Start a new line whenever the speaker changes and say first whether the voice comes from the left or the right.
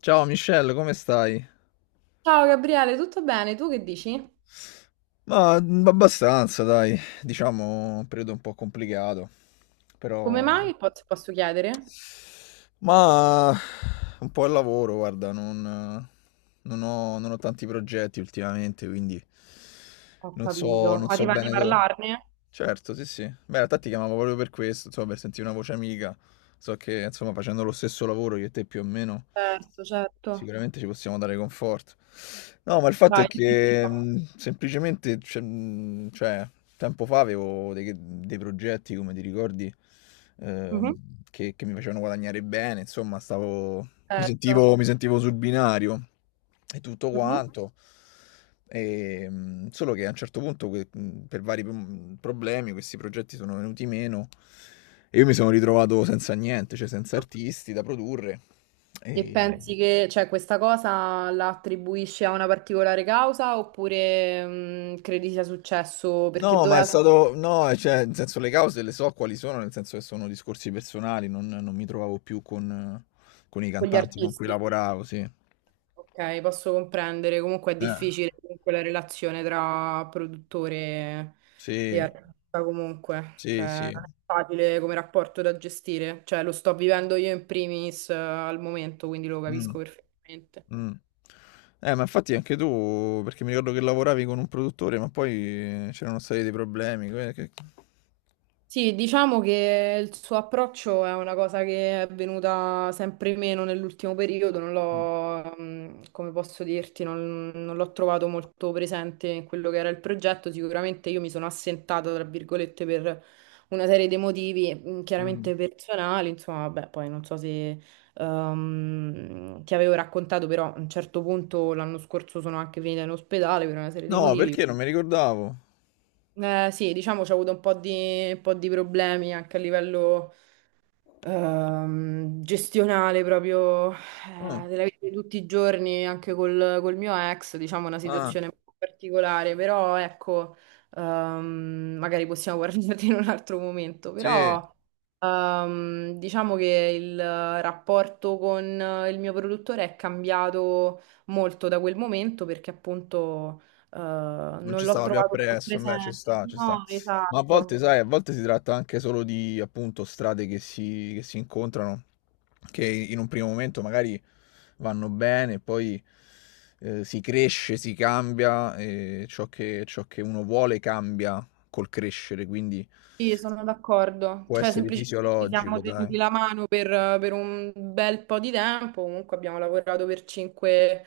left: Ciao Michelle, come stai?
right: Ciao Gabriele, tutto bene? Tu che dici?
left: Ma abbastanza, dai, diciamo un periodo un po' complicato,
right: Come
left: però...
right: mai? Po- se Posso chiedere?
left: Ma un po' il lavoro, guarda, non ho, non ho tanti progetti ultimamente, quindi
right: Ho
left: non so,
right: capito.
left: non
right: Ma ti
left: so
right: va di
left: bene dove...
right: parlarne?
left: Certo, sì, sì. Beh, in realtà ti chiamavo proprio per questo, insomma, per sentire una voce amica. So che, insomma, facendo lo stesso lavoro io e te più o meno,
right: Certo, certo.
left: sicuramente ci possiamo dare conforto. No, ma il fatto è
right: Vai, dimmi
left: che
right: tutto.
left: semplicemente, cioè, tempo fa avevo dei progetti, come ti ricordi, ehm,
right: Mhm,
left: che mi facevano guadagnare bene, insomma, stavo,
right: certo.
left: mi sentivo sul binario e tutto
right: Mhm.
left: quanto. Solo che a un certo punto, per vari problemi, questi progetti sono venuti meno e io mi sono ritrovato senza niente, cioè senza artisti da produrre.
right: E
left: E-
right: pensi che, cioè, questa cosa la attribuisci a una particolare causa oppure credi sia successo perché
left: No, ma è
right: doveva
left: stato, no, cioè, nel senso le cause le so quali sono, nel senso che sono discorsi personali, non mi trovavo più con i
right: con gli
left: cantanti con cui
right: artisti?
left: lavoravo, sì.
right: Ok, posso comprendere. Comunque è
left: Eh,
right: difficile comunque la relazione tra produttore e
left: sì,
right: artista comunque. Cioè,
left: sì, sì.
right: non è facile come rapporto da gestire. Cioè, lo sto vivendo io in primis al momento, quindi lo
left: Mm.
right: capisco perfettamente.
left: Mh. Ma infatti anche tu, perché mi ricordo che lavoravi con un produttore, ma poi c'erano stati dei problemi, que che
right: Sì, diciamo che il suo approccio è una cosa che è venuta sempre meno nell'ultimo periodo, non
left: mh,
right: l'ho, come posso dirti, non l'ho trovato molto presente in quello che era il progetto. Sicuramente io mi sono assentata, tra virgolette, per una serie di motivi,
left: mh.
right: chiaramente personali, insomma, beh, poi non so se ti avevo raccontato, però a un certo punto l'anno scorso sono anche finita in ospedale per una serie di
left: No,
right: motivi.
left: perché non mi ricordavo.
right: Sì, diciamo, c'ho avuto un po' di problemi anche a livello, gestionale proprio
left: Ah,
right: della vita di tutti i giorni, anche col mio ex, diciamo una
left: ah,
right: situazione un po' particolare, però ecco, magari possiamo guardarti in un altro momento,
left: sì.
right: però diciamo che il rapporto con il mio produttore è cambiato molto da quel momento perché appunto
left: Non
right: non
left: ci
right: l'ho
left: stava più
right: trovato più
left: appresso, beh, ci
right: presente.
left: sta, ci sta.
right: No,
left: Ma a volte,
right: esatto.
left: sai, a volte si tratta anche solo di, appunto, strade che si incontrano, che in un primo momento magari vanno bene, poi si cresce, si cambia, e ciò che uno vuole cambia col crescere, quindi
right: Sì, sono d'accordo.
left: può
right: Cioè,
left: essere
right: semplicemente ci
left: fisiologico,
right: siamo
left: dai.
right: tenuti la mano per un bel po' di tempo. Comunque abbiamo lavorato per cinque,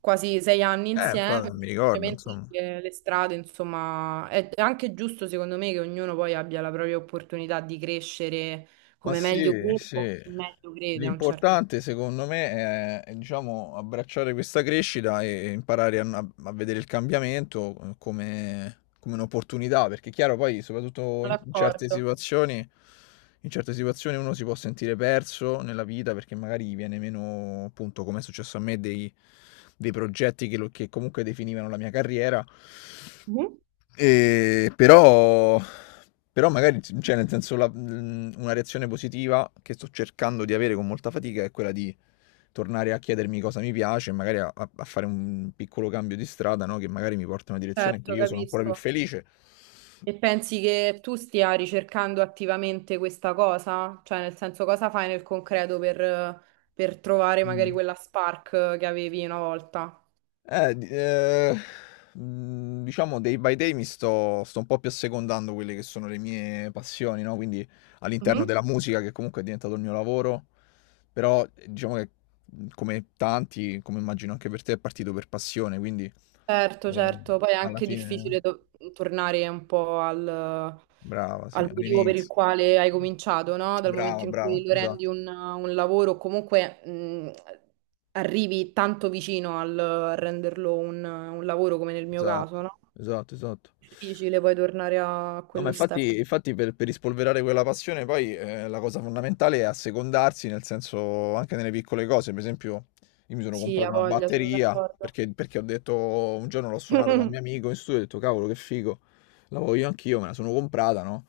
right: quasi sei anni insieme.
left: Infatti, non mi ricordo,
right: Semplicemente
left: insomma.
right: le strade, insomma, è anche giusto secondo me che ognuno poi abbia la propria opportunità di crescere
left: Ma
right: come meglio
left: sì,
right: crede o
left: sì.
right: chi meglio crede a un certo
left: L'importante secondo me è, diciamo, abbracciare questa crescita e imparare a vedere il cambiamento come un'opportunità, perché è chiaro poi,
right: punto.
left: soprattutto
right: Sono d'accordo.
left: in certe situazioni uno si può sentire perso nella vita perché magari gli viene meno, appunto, come è successo a me, dei, dei progetti che, che comunque definivano la mia carriera.
right: Mhm.
left: E però, però magari, cioè nel senso, una reazione positiva che sto cercando di avere con molta fatica è quella di tornare a chiedermi cosa mi piace e magari a fare un piccolo cambio di strada, no? Che magari mi porta in una direzione in cui
right: Certo,
left: io sono ancora più
right: capisco.
left: felice.
right: E pensi che tu stia ricercando attivamente questa cosa? Cioè, nel senso, cosa fai nel concreto per trovare magari
left: Mm.
right: quella spark che avevi una volta?
left: Eh, di ehm, diciamo day by day mi sto un po' più assecondando quelle che sono le mie passioni, no, quindi all'interno della
right: Mhm.
left: musica che comunque è diventato il mio lavoro, però, diciamo che, come tanti, come immagino anche per te, è partito per passione, quindi,
right: Certo,
left: ehm,
right: certo, poi è
left: alla
right: anche
left: fine
right: difficile tornare un po' al,
left: brava, sì,
right: al motivo per il
left: all'iniz
right: quale hai cominciato, no? Dal
left: Brava,
right: momento in
left: brava,
right: cui lo rendi
left: esatto,
right: un lavoro, comunque arrivi tanto vicino al a renderlo un lavoro come nel mio
left: esatto,
right: caso, no?
left: esatto, esatto.
right: Difficile poi tornare a
left: No, ma
right: quello
left: infatti,
right: step.
left: infatti per rispolverare quella passione poi la cosa fondamentale è assecondarsi, nel senso anche nelle piccole cose. Per esempio, io mi sono
right: Sì,
left: comprato
right: ha
left: una
right: voglia, sono
left: batteria
right: d'accordo.
left: perché ho detto, un giorno l'ho suonata da un mio
right: Mhm.
left: amico in studio e ho detto, cavolo, che figo, la voglio anch'io, me la sono comprata, no?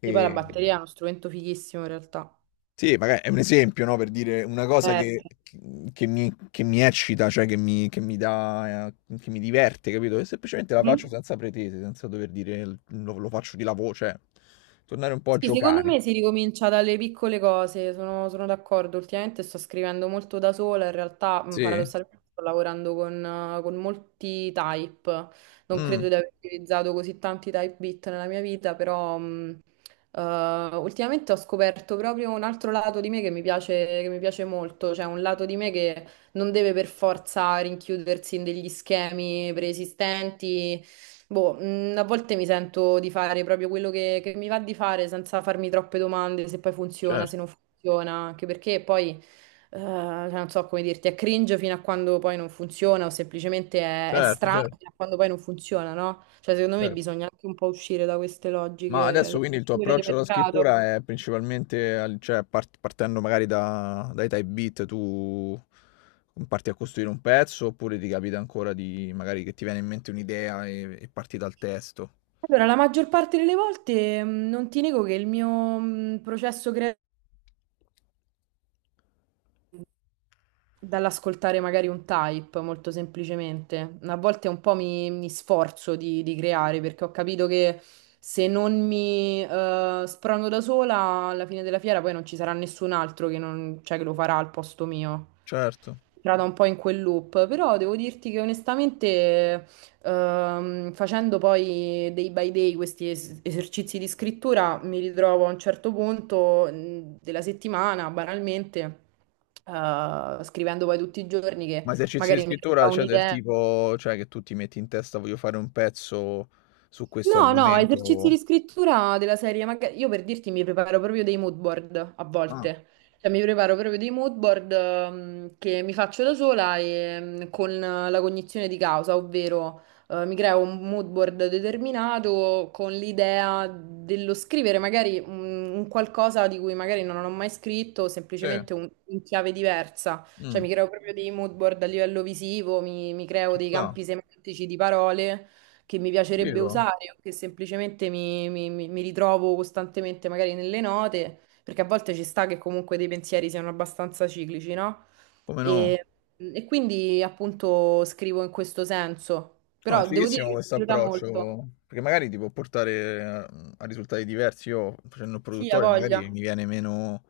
right: Sì, poi la batteria è uno strumento fighissimo in realtà.
left: sì, magari è un esempio, no, per dire una cosa
right: Certo.
left: che mi eccita, che mi dà, che mi diverte, capito? E semplicemente la faccio
right: Mhm.
left: senza pretese, senza dover dire lo faccio di lavoro, cioè tornare un po' a
right: Sì, secondo
left: giocare.
right: me si ricomincia dalle piccole cose, sono d'accordo. Ultimamente sto scrivendo molto da sola, in realtà
left: Sì,
right: paradossalmente sto lavorando con molti type. Non credo
left: mm,
right: di aver utilizzato così tanti type bit nella mia vita, però ultimamente ho scoperto proprio un altro lato di me che mi piace molto, cioè un lato di me che non deve per forza rinchiudersi in degli schemi preesistenti. Boh, a volte mi sento di fare proprio quello che mi va di fare senza farmi troppe domande, se poi funziona, se
left: certo,
right: non funziona, anche perché poi, cioè, non so come dirti, è cringe fino a quando poi non funziona o semplicemente è
left: certo,
right: strano
left: certo.
right: fino a quando poi non funziona, no? Cioè, secondo me
left: Certo.
right: bisogna anche un po' uscire da queste
left: Ma
right: logiche,
left: adesso quindi il tuo
right: soprattutto di
left: approccio alla
right: mercato.
left: scrittura è principalmente, cioè partendo magari dai type beat, tu parti a costruire un pezzo oppure ti capita ancora di magari che ti viene in mente un'idea e parti dal testo?
right: Allora, la maggior parte delle volte non ti nego che il mio processo creativo dall'ascoltare magari un type, molto semplicemente. A volte un po' mi sforzo di creare perché ho capito che se non mi sprono da sola, alla fine della fiera poi non ci sarà nessun altro che, cioè, che lo farà al posto mio
left: Certo.
right: entrata un po' in quel loop, però devo dirti che onestamente, facendo poi day by day questi esercizi di scrittura, mi ritrovo a un certo punto della settimana, banalmente, scrivendo poi tutti i giorni che
left: Ma esercizi di
right: magari mi arriva
left: scrittura, cioè del
right: un'idea.
left: tipo, cioè che tu ti metti in testa voglio fare un pezzo su questo
right: No, no, esercizi di
left: argomento.
right: scrittura della serie. Io per dirti mi preparo proprio dei mood board a
left: Ah,
right: volte. Cioè, mi preparo proprio dei mood board che mi faccio da sola e con la cognizione di causa, ovvero mi creo un mood board determinato con l'idea dello scrivere magari un qualcosa di cui magari non ho mai scritto,
left: sì.
right: semplicemente in chiave diversa. Cioè,
left: Mm,
right: mi creo proprio dei mood board a livello visivo, mi- creo
left: ci
right: dei
left: sta.
right: campi semantici di parole che mi piacerebbe
left: Vivo.
right: usare o che semplicemente mi ritrovo costantemente magari nelle note, perché a volte ci sta che comunque dei pensieri siano abbastanza ciclici, no?
left: Come no?
right: E, e quindi appunto scrivo in questo senso,
left: No, è
right: però devo dire
left: fighissimo
right: che mi
left: questo
right: aiuta
left: approccio,
right: molto.
left: perché magari ti può portare a risultati diversi. Io facendo il
right: Sì, ha
left: produttore magari
right: voglia.
left: mi viene meno,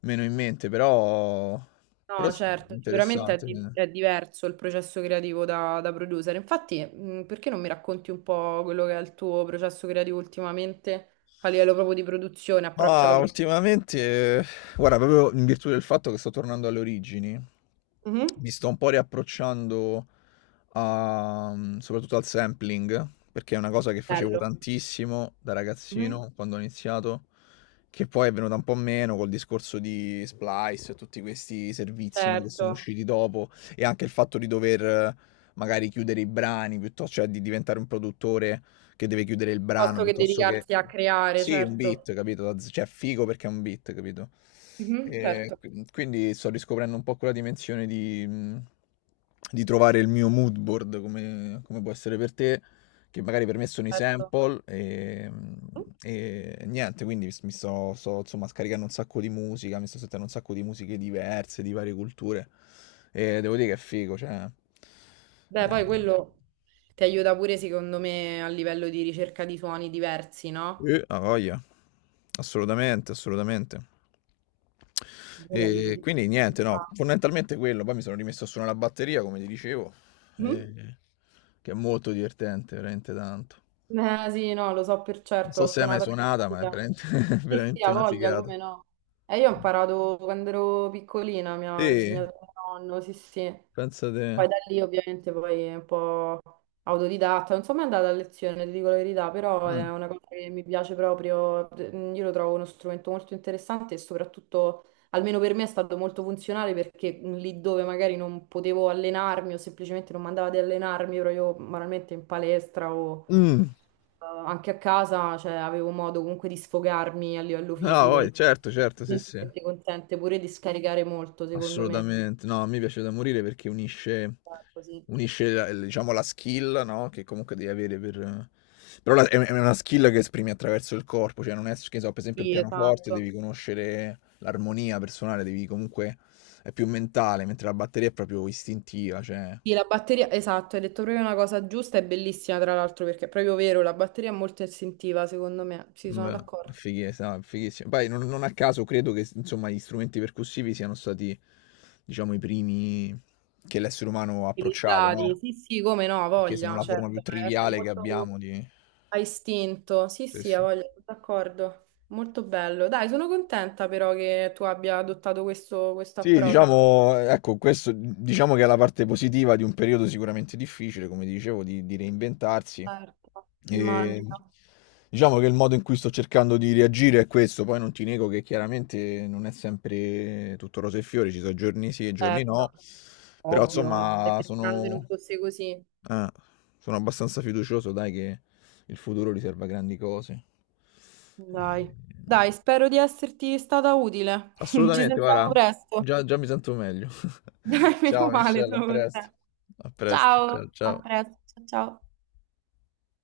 left: meno in mente, però, però
right: No,
left: sì, è
right: certo, sicuramente è,
left: interessante.
right: di- è diverso il processo creativo da producer. Infatti, perché non mi racconti un po' quello che è il tuo processo creativo ultimamente a livello proprio di produzione, approccio alla
left: Ma
right: produzione?
left: ultimamente, guarda, proprio in virtù del fatto che sto tornando alle origini,
right: Mhm.
left: mi sto un po' riapprocciando. Soprattutto al sampling, perché è una cosa che facevo
right: Bello.
left: tantissimo da
right: Mhm.
left: ragazzino quando ho iniziato, che poi è venuta un po' meno col discorso di Splice e tutti questi servizi, no, che sono
right: Certo,
left: usciti dopo, e anche il fatto di dover magari chiudere i brani piuttosto cioè di diventare un produttore che deve chiudere il brano
right: piuttosto che
left: piuttosto che...
right: dedicarsi a creare,
left: Sì, un
right: certo.
left: beat, capito? Cioè, figo perché è un beat, capito?
right: Mhm,
left: E
right: certo.
left: quindi sto riscoprendo un po' quella dimensione di trovare il mio mood board, come può essere per te, che magari per me sono i
right: Certo.
left: sample
right: Mhm.
left: e niente, quindi mi sto, insomma, scaricando un sacco di musica, mi sto sentendo un sacco di musiche diverse, di varie culture, e devo dire che è figo, cioè...
right: Beh,
left: eh.
right: poi quello ti aiuta pure, secondo me, a livello di ricerca di suoni diversi, no?
left: Ha voglia. Assolutamente, assolutamente.
right: Quello aiuta
left: E
right: sicuramente
left: quindi niente,
right: un
left: no,
right: sacco.
left: fondamentalmente quello. Poi mi sono rimesso a suonare la batteria, come ti dicevo,
right: Mhm.
left: eh, che è molto divertente, veramente tanto.
right: Sì, no, lo so per
left: Non
right: certo,
left: so
right: ho
left: se hai mai
right: suonato a
left: suonata, ma è
right: cattedra.
left: veramente,
right: Sì, sì,
left: veramente
right: ha
left: una
right: voglia,
left: figata.
right: come no? E io ho imparato quando ero piccolina, mi ha
left: Sì,
right: insegnato mio nonno, sì, sì.
left: pensa te.
right: Poi da lì ovviamente poi è un po' autodidatta, non sono mai andata a lezione, ti dico la verità, però
left: Ah.
right: è una cosa che mi piace proprio. Io lo trovo uno strumento molto interessante e soprattutto, almeno per me, è stato molto funzionale perché lì dove magari non potevo allenarmi o semplicemente non mandava di allenarmi, ero io banalmente in palestra o
left: Mm.
right: anche a casa, cioè, avevo modo comunque di sfogarmi a livello
left: Ah,
right: fisico,
left: poi, certo, certo, sì, sì.
right: perché ti consente pure di scaricare molto, secondo me.
left: Assolutamente. No, a me piace da morire perché unisce,
right: Esatto, sì.
left: unisce la, diciamo, la skill, no? Che comunque devi avere per... Però è una skill che esprimi attraverso il corpo, cioè non è, che so, per esempio il
right: Sì,
left: pianoforte,
right: esatto.
left: devi conoscere l'armonia personale, devi comunque... è più mentale, mentre la batteria è proprio istintiva, cioè...
right: Sì, la batteria, esatto, hai detto proprio una cosa giusta, è bellissima tra l'altro perché è proprio vero, la batteria è molto istintiva, secondo me, sì, sono
left: Beh, è
right: d'accordo.
left: fighissimo, no, è fighissimo. Poi non a caso credo che insomma gli strumenti percussivi siano stati, diciamo, i primi che l'essere umano ha approcciato, no?
right: Utilizzati, sì, sì, come no, ha
left: Perché sono
right: voglia,
left: la forma più
right: certo, ma è perché è
left: triviale che
right: molto
left: abbiamo di...
right: a istinto, sì,
left: Sì,
right: sì, ha
left: sì.
right: voglia, sono d'accordo, molto bello. Dai, sono contenta però che tu abbia adottato questo
left: Sì,
right: approccio.
left: diciamo, ecco, questo diciamo che è la parte positiva di un periodo sicuramente difficile, come dicevo, di reinventarsi.
right: Certo,
left: E
right: immagino,
left: diciamo che il modo in cui sto cercando di reagire è questo, poi non ti nego che chiaramente non è sempre tutto rose e fiori, ci sono giorni sì e giorni
right: certo,
left: no, però
right: ovvio, ma
left: insomma
right: sarebbe strano se non
left: sono,
right: fosse così.
left: eh, sono abbastanza fiducioso, dai, che il futuro riserva grandi cose. E-
right: Dai, dai, spero di esserti stata utile. Ci
left: Assolutamente,
right: sentiamo
left: guarda,
right: presto.
left: già, già mi sento meglio.
right: Dai, meno
left: Ciao
right: male,
left: Michelle, a
right: sono
left: presto.
right: contenta.
left: A presto, ciao
right: Ciao, a
left: ciao.
right: presto, ciao. Ciao.